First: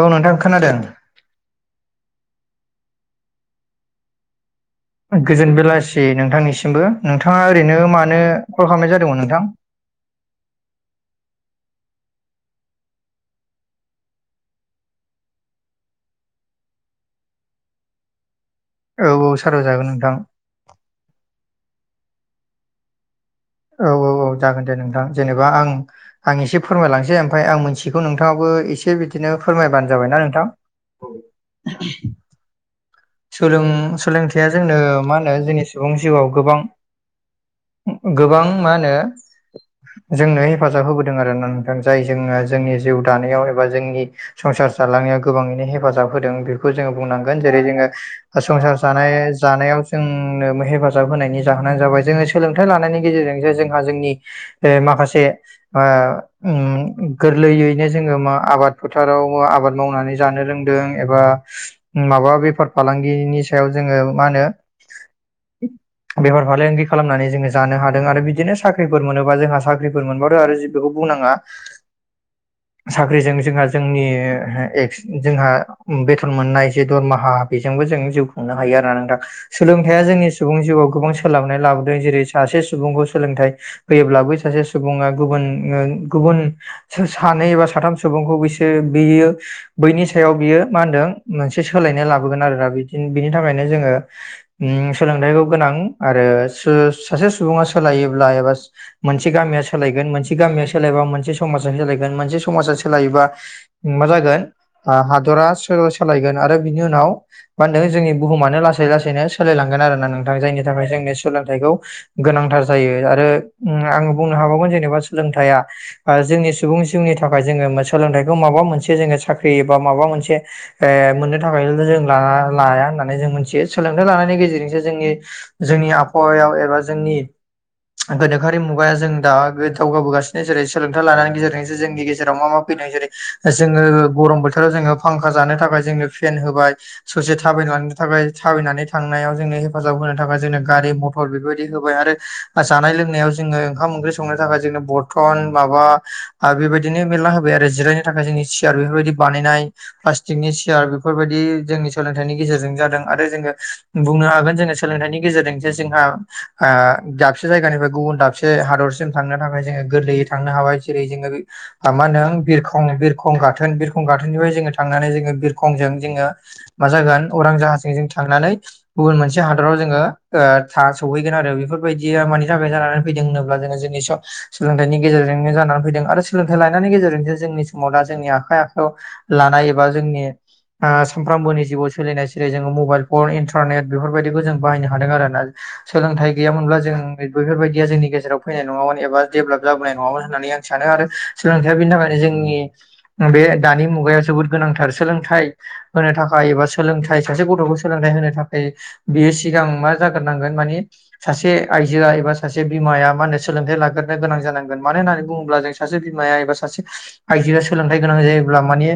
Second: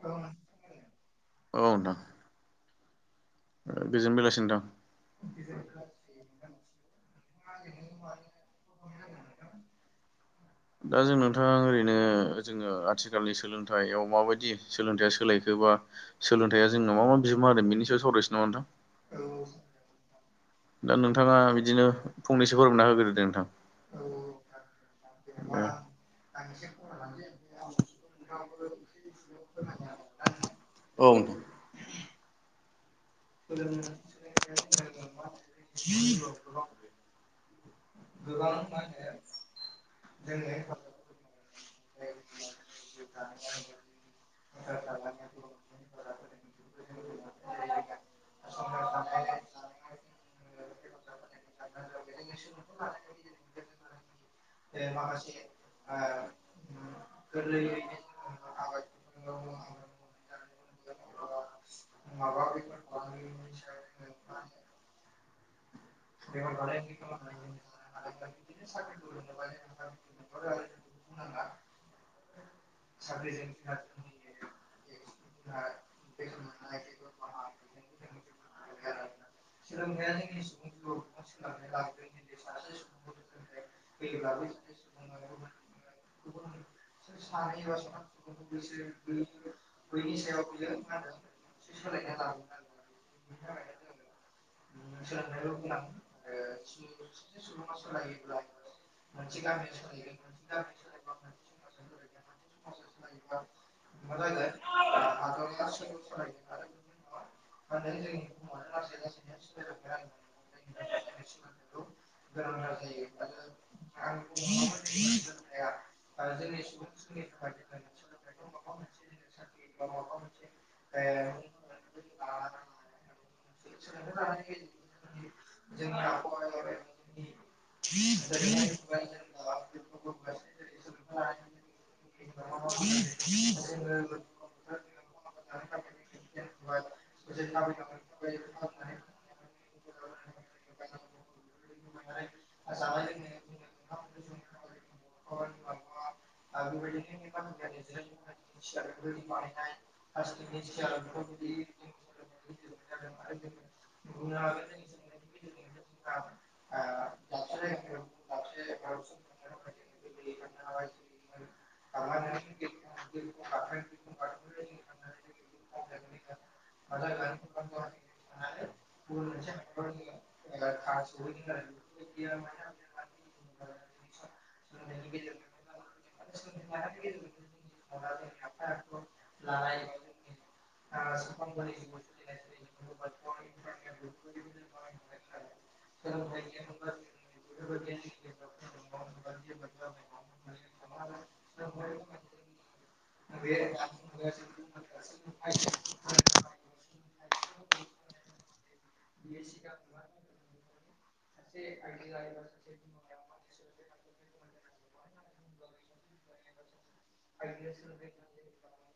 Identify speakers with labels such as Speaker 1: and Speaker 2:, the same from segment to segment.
Speaker 1: औ नोंथां खोनादों।
Speaker 2: औ नोंथां। [unintelligible]
Speaker 1: गोजोन बेलासि नोंथांनिसिमबो नोंथाङा ओरैनो मानो कल खालामनाय जादोंमोन नोंथां?
Speaker 2: दा जों नोंथां ओरैनो जोङो आथिखालनि सोलोंथाइयाव माबायदि सोलोंथाइया सोलायखोबा सोलोंथाया जोंनाव मा मा बिमहा होदों बिनि सायाव सावरायसै नामा नोंथां
Speaker 1: औ औ साराव जागोन नोंथां।
Speaker 2: दा नोंथाङा बिदिनो फंनैसो फोरमायना होग्रो दे नोंथां।
Speaker 1: औ औ औ जागोन दे नोंथां जेनेबा आं आं एसे फोरमायलांनोसै ओमफ्राय आं मोनथिगौ नोंथाङाबो एसे बिदिनो फोरमायबानो जाबाय ना नोंथां।
Speaker 2: औ
Speaker 1: [inaudible] सोलों-सोलोंथाइया जोंनो मा होनो जोंनि सुबुं जिउआव गोबां गोबां मा होनो जोंनो हेफाजाब होबोदों आरोना नोंथां जाय जोंङो जोंनि जिउ दानायाव एबा जोंनि संसार जालांनायाव गोबाङैनो हेफाजाब होदों बेखौ जोंङो बुंनांगोन जेरै जोंङो संसार जानाय जानायाव जोंनो हेफाजाब होनायनि जाहोनानो जाबाय जोंङो सोलोंथाइ लानायनि गेजेरजों जे जोंहा जोंनि माखासे ओ उम गोरलैयैनो जोंङो मा आबाद फोथाराव आबाद मावनानै जानो रोंदों एबा माबा बेफार- फालांगिनि सायाव जोंङो मा होनो बेहार फालांगि खालामनानै जोंङो जानो हा- दों आरो। बिदिनो साख्रिफोर मोनोबा जोंहा साख्रिफोर मोनबाथ' आरो जे बेखौ बुंनाङा।
Speaker 2: [inaudible]
Speaker 1: साख्रिजों जोंहा जोंनि जोंहा बेथन मोननाय जे दरमाहा बेजोंबो जों जिउ खुंनो हायो आरो ना नोंथां। सोलोंथाया जोंनि सुबुं जिउआव गोबां सोलायनाय लाबोदों। जेरै सासे सुबुंखौ सोलोंथाइ होयोब्लाबो बै सासे सुबुङा गुबुन उम गुबुन सानै बा साथाम सुबुंखौ बिसोर बियो बैनि सायाव बियो मा होनदों मोनसे सोलायनाय लाबोगोन आरो ना बे। बिनि थाखायनो जोंङो उम सोलोंथाइखौ गोनां आरो सो सासे सुबुंआ सोलायोब्ला एबा मोनसे गामिया सोलायगोन मोनसे गामिया सोलायबा मोनसे समाजा सोलायगोन मोनसे समा- जा सोलायोबा मा जागोन हादरा सो-सोलायगोन आरो बिनि उनाव मा होनदों जोंनि बुहुमानो लासै लासैनो सोलायलांगोन आरो ना नोंथां जायनि थाखाय जोंनि सोलोंथाइखौ गोनांथार जायो आरो आंङो बुंनो हाबावगोन जेनेबा सोलोंथाया जोंनि सुबुं जोंनि थाखाय जोंङो सोलोंथाइखौ माबा मोनसे जोंङो साख्रि एबा माबा मोनसे ओ मोननो थाखायल जों ला-लाया होननानै जों मिथि- यो सोलोंथाइ लानायनि गेजेरजोंसो जोंनि जोंनि आबहावाया एबा जोंनि गोनोखोआरि मुगाया जों दा दावगाबोगासिनो जेरै सोलोंथाइ लानायनि गेजेरजोंसो जोंनि गेजेराव मा मा फैदों जेरै जोंङो गरम बोथोराव जोंङो फांखा जानो थाखाय जोंङो फेन होबाय ससे थाबायना थांनो थाखाय थाबायनानै थांनायाव जोंनो हेफाजाब होनो थाखाय जोंनो गारि-मटर बेफोरबायदि होबाय आरो जानाय-लोंनायाव जोंङो ओंखाम-ओंख्रि संनो थाखाय जों बरथन माबा आरो बेबायदिनो मेरला होबाय आरो जिरायनो थाखाय जोंनि सियार बेफोरबायदि बानायनाय प्लास्टिकनि सियार बेफोर बेफोरबायदि जोंनि सोलोंथाइनि गेजेरजों जादों आरो जोंङो बुंनो हागोन जोंङो सोलोंथाइनि गेजेरजों जे जोंहा ओ दाबसे जायगानिफ्राय गुबुन दाबसे हादरसिम थांनो थाखाय जोंङो गोरलैयै थांनो हाबाय जेरै जोंङो ओ मा होनदों बिरखं बिरखं गाथोन बिरखं गाथोननिफ्राय जोंङो थांनानै जोंङो बिरखंजों जोंङो मा जागोन उरां जाहाजों जों थांनानै गुबुन मोनसे हादराव जोंङो ओ था सौहै बेफोरबायदिया मानि थाखाय जानानै फैदों होनोब्ला जोंङो जोंनि सोलोंथाइनि गेजेरजोंनो जानानै फैदों आरो। सोलोंथाइ लानायनायनि गेजेरजोंसो जोंनि समाव दा जोंनि आखाइ आखायाव लानाय एबा जोंनि। सामफ्रामबोनि जिउआव सोलिनाय। जेरै जोंङो मबाइल फन इन्टारनेट बेफोरबायदिखौ जों बाहायनो हादों आरोना सोलोंथाइ गैयामोनब्ला जों। बेफोरबायदिया जोंनि गेजेराव फैनाय नङामोन एबा डेभेलप जाबोनाय नङामोन होननानै आं सानो आरो। सोलोंथाया बिनि थाखायनो जोंनि बे दानि मुगायाव जोबोद गोनांथार सोलोंथाइ होनो थाखाय एबा सोलोंथाइ सासे गथ'खौ सोलोंथाइ होनो थाखाय बियो सिगां मा जाग्रोनांगोन मानि सासे आइजोआ एबा सासे बिमाया मा होनो सोलोंथाइ लाग्रोनो गोनां जानांगोन मानो होननानै। बुङोब्ला जों सासे बिमाया एबा सासे आइजोआ सोलोंथाइ गोनां जायोब्ला माने।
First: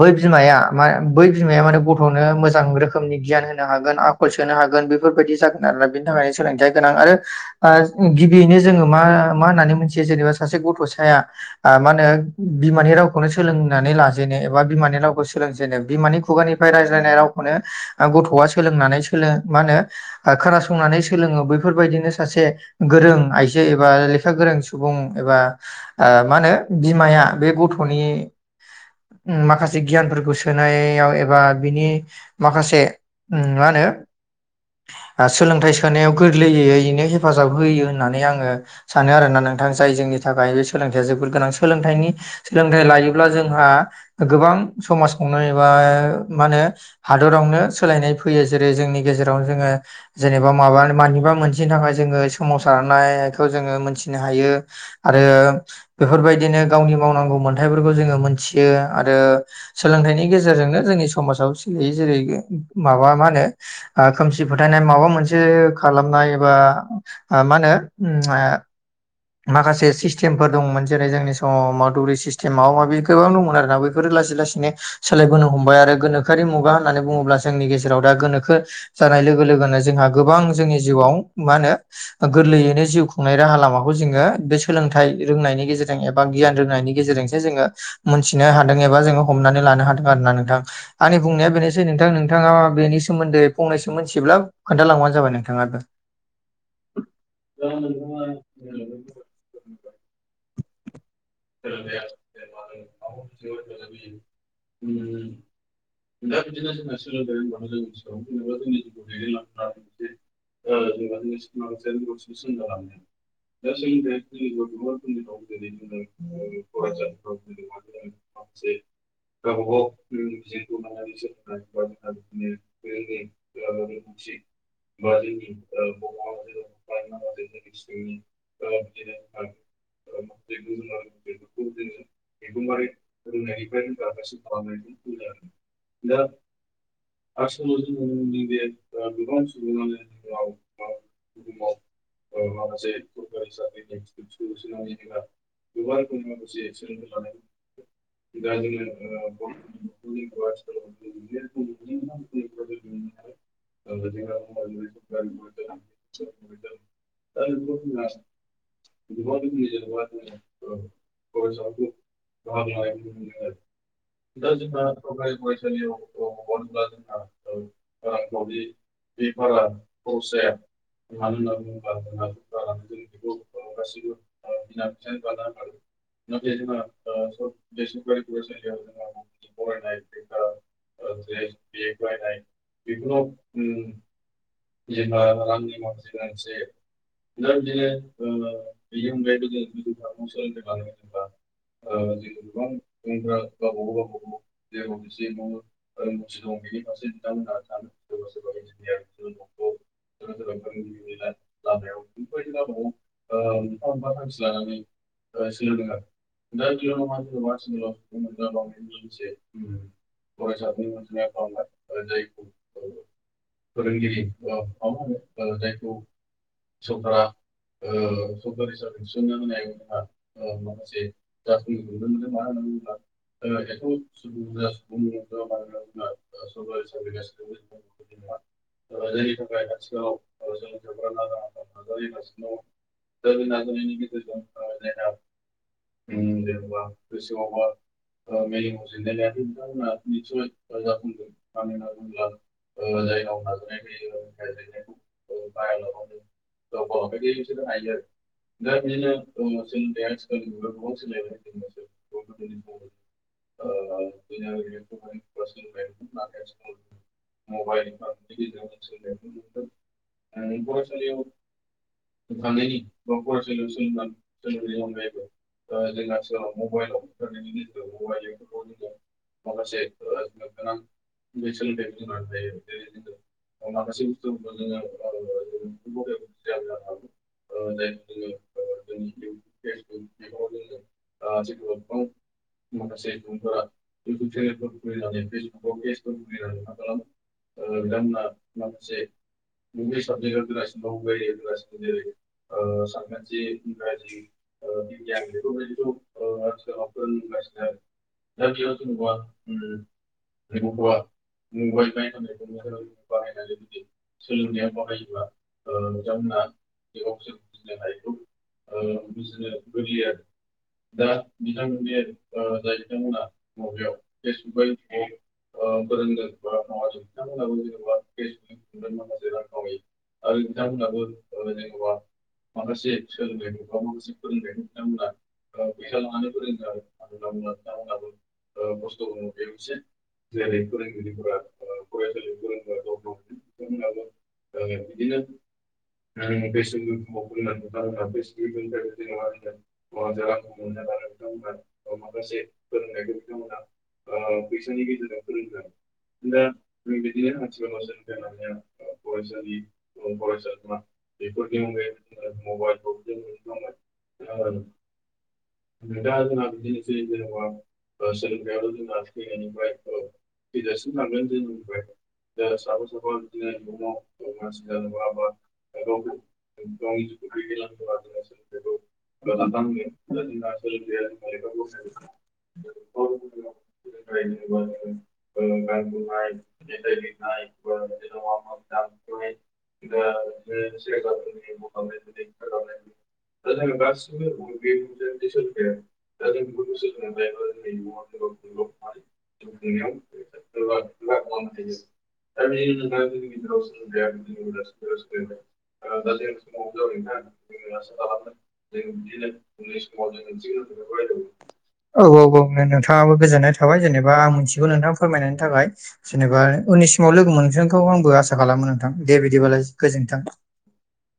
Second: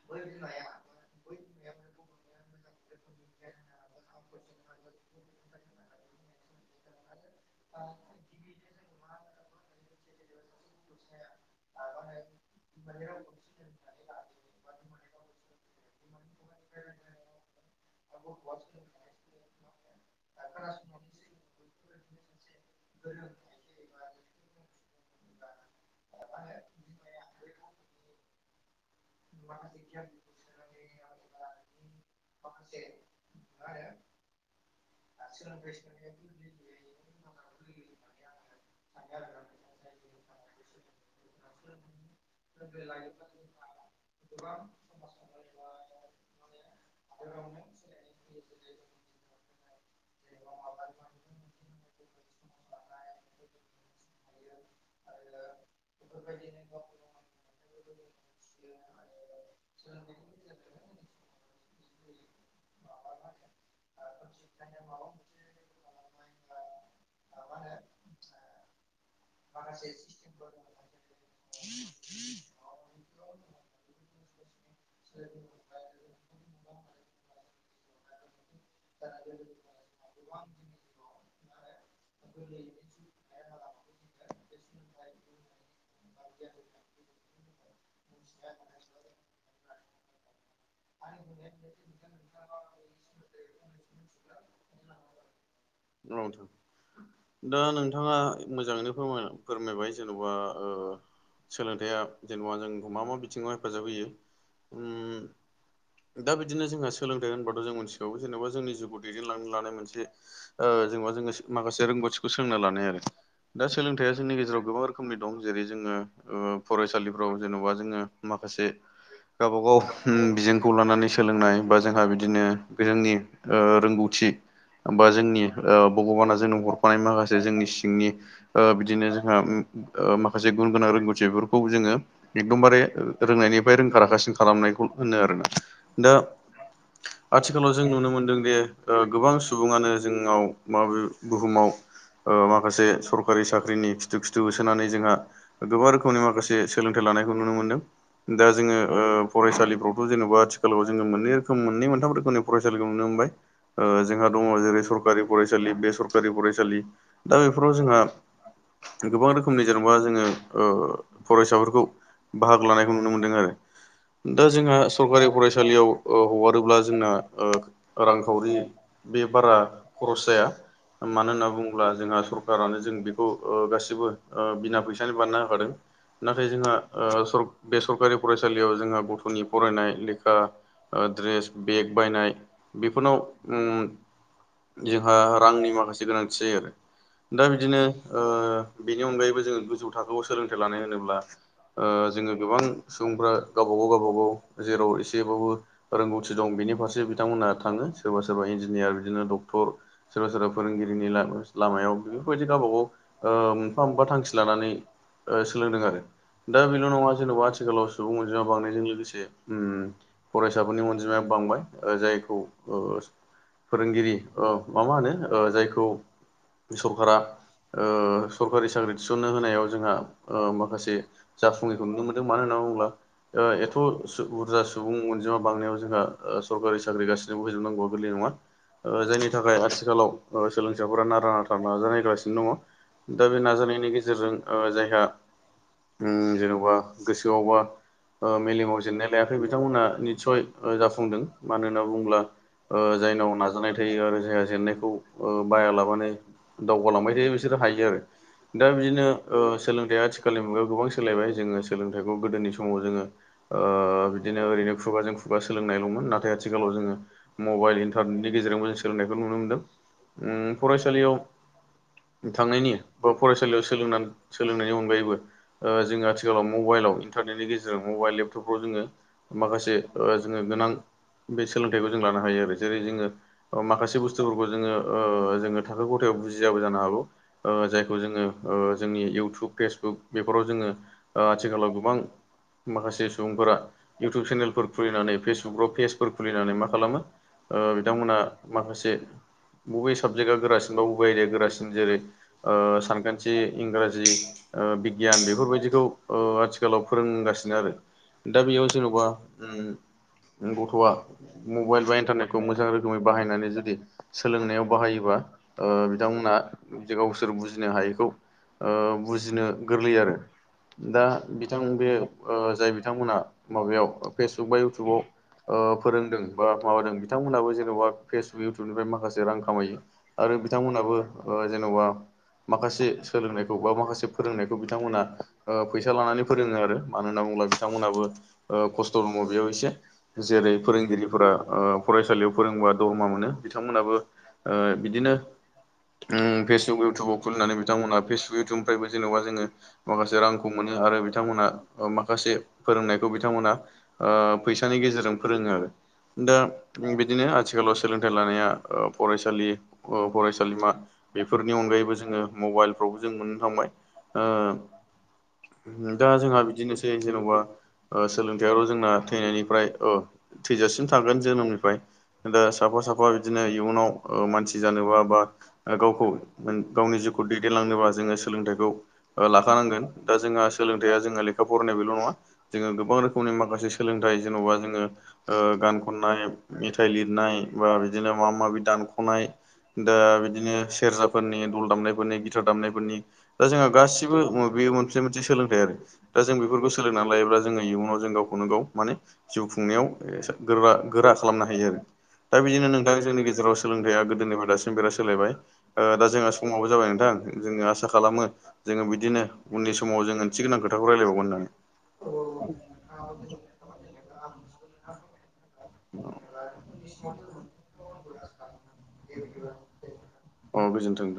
Speaker 1: बै बिमाया मा। बै बिमाया माने गथ'नो मोजां रोखोमनि गियान होनो हागोन आखल सोनो हागोन बेफोरबायदि जागोन। आरोना बेनि थाखायनो सोलोंथाया गोनां आरो गिबियैनो जोंङो मा मा होननानै मोनसे। जेनेबा सासे गथ'साया मा होनो बिमानि रावखौनो सोलोंनानै। जेनो एबा बिमानि रावखौ सोलोंजेनो बिमानि खुगानिफ्राय रायज्लायनाय रावखौनो। गथ'आ सोलोंनानै सोलो मा होनो खोनासंनानै सोलोङो बैफोरबायदिनो सासे गोरों आइजो एबा लेखा गोरों सुबुं एबा मा होनो बिमाया बे गथ'नि माखासे गियानफोरखौ सोनायाव एबा बिनि माखासे मा होनो सोलोंथाइ सोनायाव गोरलैयैैनो हेफाजाब होयो होननानै आङो सानो आरोोना नों नोंथां जाय जोंनि थाखाय बे सोलोंथाइया जोबोर गोनां सोलोंथाइनि सोलोंथाइ लायोब्ला जोंहा गोबां समाज खनाय बा मा होनो हादरावनो सोलायनाय फैयो जेरै जोंनि गेजेरावनो जोङो जेनेबा माबा मानिबा मोनसेनि थाखाय जोङो साव थानायारखौ जोङो मोनथिनो हायो आरो बेफोरबायदिनो गावनि मावनांगौ मोन्थथायफोरखौ जोङो मोनथियो आरो सोलोंथाइनि गेजेरजोंनो जोंनि समाजाव सलिायै जेरै माबा मा होनो खोमसि फोथायनाय माबा मोनसे खालामनाय एबा मा होनो माखासे सिस्टेमफोर दंमोन जेरै जोंनि द मा दौरि सिस्टेम माबा माबि गोबां दंमोन आरोना बेफोरो लासै लासैनो सोलायबोनो हमबाय आरो गोनो सोरखारि मुगा होननानै बुङोब्ला जोंनि गेजेराव दा गोनोखो जानाय लोगो लोगोनो जोंहा गोबां जोंनि जिउआव मा होनो गोरलैयैनो जिउ खुंनाय राहा लामाखौ खौ जोङो बे सोलोंथाइ रोंनायनि गेजेरजों एबा गियान रोंनायनि गेजेरजोंसो जोङो मोनथिनो हादों एबा जोङो हमनानै लानो हादों आरो ना नोंथां आंनि बुंनाया बेनोसै नोंथां नोंथाङा बेनि सोमोन्दै फंनैसो मिथिब्ला खोन्थालांबानो जाबाय नोंथाङााबो
Speaker 2: रथ दा नोंथाङा मोजाङैनो फोर फोरमायबाय जेन'बा सोलोंथाइया जेन'बा जोंखौ मा मा बिथिङाव हेफाजाब होयो दा बिदिनो जोंहा सोलोंथाइ होनबाथ' जों मिथिखागौ जेनेबा जोंनि जिउखौ दैदेनलांनो लानाय मोनसे जेनबा जो माखासे रोंगथि सोंना लानाय आरो दा सोलोंथाइया जोंनि गेजेराव गोबां रोखोमनि दं जेरै जोङो फरायसालिफ्राव जेन'बा जोङो माखासे गावबागाव बिजोंखौ लानानै सोलोंनाय बा जोंहा बिदिनो जोंनि रोंगौथि बा जोंनि भगबाना जोंनो हर नि बिनो जों ग गां फोरखौ जोङो एखदमबारे रोंनायनिफ्राय रोंखा राखासिन खालामनायखौ होनो आरोना दा' आथिखालाव जों नुनो मोनदों दि गोबां सुबुङानो जोंनाव माब बुहुमाव ओ माखासे सरकारि साख्रिनि खिथु खिथु होसोनानै जोंहा गोबां रोखोमनि माखासे सोलोंथाइ लानायखौ नुनो मोनदों। दा जोंङो फरायसालिफ्रावथ' जेनेबा आथिखालाव जोंङो मोननै रोखोम मोननै मोनथाम रोखोमनि फरायसालिखौ नुनो मोनबाय। ओ जोंहा दङ जेरै सरकारि फरायसालि बे सरकरि फरायसा दा बेफोराव जोंहा गोबां रोखोमनि जेनेबा जोंङो ओ फरायसाफोरखौ बाहागो लानायखौ नुनो मोनदों आरो दा जोंहा सरखारि फरायसालियाव हगारोब्ला जोंना रांखावरि बे बारा खरस जाया मानो होनोब बुं्ला जोंहा सरकारानो जों बेखौ गासिबो बिना फैसानि बारनो होखादों नाथाय जोंहा ओ बे सरकारि फरायसालियाव जोंहा गथ'नि फरायनाय लेखा बादड्रेस बेग बायनाय बेफोरनाव जोंहा रांनि माखासे गोनांथि जायो आरो दा बिदिनो बेनि अनगायैबो जोंङो गोजौ थाखोआव सोलोंथाइ लानाय होनोब्ला ओ जोंङो गोबां सुबुंफ गावबागाव गावबाागाव जेराव एसेबाबो रोंगौथि दं बेनि फारसे बिथांमोनहा थाङो सोरबा सोरबा इन्जिनियार बिदिनो डक्टर सोरबा सोरबा फोरोंगिरिनि ला लामायाव बेफोरबायदि गावबा गाव मोनफा मोनफा थांखि लानानै ओसोलोंदों आरो दा बेल' नङा जेन'बा आथिखालाव सुबुं अनजिमा बांनायजों लोगोसे ओम फरायसाफोरनि अनजिमाया बांबाय। ओजायखौ फोरोंगिरि मा मा होनो जायखौ बे सरका ओ सरकारि साख्रि थिसननो होनायाव जोंहा माखासे जाफुङैखौ नुनो मोनदों मानो होनना बुङोब्ला एथ' बुरजा सुबुं अनजिमा बांनायाव जोंहा सरकारि साख्रि गासिनो [unintelligible] जोबनांगौआ गोरलै नङा ओ जायनि थाखाय आथिखालाव सोलोंसाफोरा न नारा नाथा नाजानायोगासिनो दङ दा बे नाजानायनि गेजेरजों जायहा ओम जेन'बा गोसोआवबा ओ मेलेमाव जेननाय लायाखै बिथांमोनहा निस्सय जाफुंदों मानो होनना बुङोब्ला ओ जायनाव नाजानाय थायो आरो जायहा जेननायखौ बाया लाबानो दावगालांबाय थायो बिसोरो हायो आरो दा बिदिनो सोलोंथाइया आथिखालनि मुगायाव गोबां सोलायबाय जो़ङो सोलोंथाइखौ गोदोनि समाव जोंङो ओ बिदिनो ओरैनो खुगाजों खुगा सोलोंनायलंमोन नाथाय आथिखालाव जोंङो मबाइल नि गेजेरावबो जों सोलोंनायखौ नुनो मोनदों फरायसालियाव थांनायनि बा फरायसालियाव सोलोंनानै सोलोंनायनि अनगायैबो ओ जों आथिखालाव मबाइलाव इन्टारनेटनि गेजेरजों मबाइल लेपटपफ्राव जोंङो माखासे जोंङो गोनां बे सोलोंथाइखौ जों लानो हायो आरो जेरै जोंङो ओ माखासे बुस्थुफोरखौ जोंङो ओ जोंङो थां बे गथायाव बुजियाबो जानो हागौ जायखौ जोंङो जोंनि इयउटुब फेसबुक बेफोराव जोंङो ओ आथिखालाव गोबां माखासे सुबुंफोरा इउटुब चेनेलफोर खुलिनानै फेसबुकाव पेजफोर खुलिनानै मा खालामो ओ बिथांमोना माखासे बबे साबजेक्टआ गोरासिन [unintelligible] गोरासिन जेरै सानखान्थि इंराजि ओ बिगियान बेफोरबायदिखौ ओ आथिखालाव फोरोंगासिनो आरो दा बेयाव जेन'बा गथ'आ मबाइल बा इन्टारनेटखौ मोजां रोखोमै बाहायनानै जुदि सोलोंनायाव बाहायोबा ओ बिथांमोना गावसोर बुजिनो हायैखौ ओ बुजिनो गोरलै आरो दा बिथां बे जाय बिथांमोना माबायाव फेसबुक बा इउटुबाव ओ फोरोंदों बा माबादों बिथांमोनहाबो जेन'बा फेसबुक इउटुबनिफ्राय माखासे रां खामायो। आरो बिथांमोनहाबो जेन'बा माखासे सोलोंनायखौ बा माखासे फोरोंनायखौ बिथांमोना ओ फैसा लानानै फोरोङो आरो मानो होनना बुङला बिथांमोनहाबो ओ खस्थ' दङ बेयाव एसे जेरै फोरोंगिरिफोरा फरायसालियाव फोरोंबा दरमा मोनो बिथांमोनाबो ओ
Speaker 1: बिदिनो
Speaker 2: उम फेसबुक
Speaker 1: बेसेन
Speaker 2: इउटुबाव खुलिनानै बिथांमोनहा फेसबुक इउटुबनिफ्रायबो जेन'बा जोङो
Speaker 1: [unintelligible]
Speaker 2: माखासे रांखौ मोनो आरो बिथांमोना माखासे फोरोंनायखौ बिथांमोना ओ फैसानि गेजेरजों फोरोङो आरो। दा बिदिनो आथिखालाव सोलोंथाइ लाना ओ फरायसालि फरायसालिमा बेफोरनि अनगायैबो जोङो मबाइलफ्रावबो जों मोननो थांबाय।
Speaker 1: औ
Speaker 2: ओ दा जोंहा बिदिनोसै जेनेबा सोलोंथायाइल' जोंना थैनायनिफ्राय थैजासिम थागोन जोनोमनिफ्राय या साफा- साफा बिदिनो इयुनाव ओ मानसि जानोबा बा गावखौ गावनि जिउखौ दैदेनलांनोबा जोङो सोलोंथाइखौ ओ लाखानांगोन। दा जोंहा सोलोंथाइया जोंहा लेखा फरायनाय बेल' नङा जोङो गोबां रोखोमनि माखासे सोलोंथाइ जेन'बा जोङो गान खननाय, मेथाइ लिरनाय बा बिदिनो माबा माबि दानख'नाय दा बिदिनो सेरजाफोरनि दल दामनायफोरनि गिथार दामनायफोरनि दा जोंहा गासिबो बे मोनसे मोनसे सोलोंथाइ आरो। दा जों बेफोरखौ सोलोंनानै लायोब्ला जोङो इयुनाव जों गावखौनो गाव माने जिउ खुंनायाव मोनसे गोरा गोरा खालामनो हायो आरो। दा बिदिनो नों दा जोंनि गेजेराव सोलोंथया गोदोनिफ्राय दासिम बिराद सोलायबाय। दा जोंहा समावबो जाबाय नोंथां जोङो आसा खालामो जोङो बिदिनो उननि समाव जों ओंथि गोनां खोथाखौ रायलायबावगोन होननानै।
Speaker 1: औ औ औ नोंथाङाबो गोजोन्नाय थाबाय। जेनेबा आं मिथिगौ नोंथां फोरमायनायनि थाखाय। जेनेबा उननिसिमाव लोगो मोनगोनखौ आंबो आसा खालामो नोंथां। दे बिदिबालाय गोजोनथों।
Speaker 2: अ गोजोन्थों।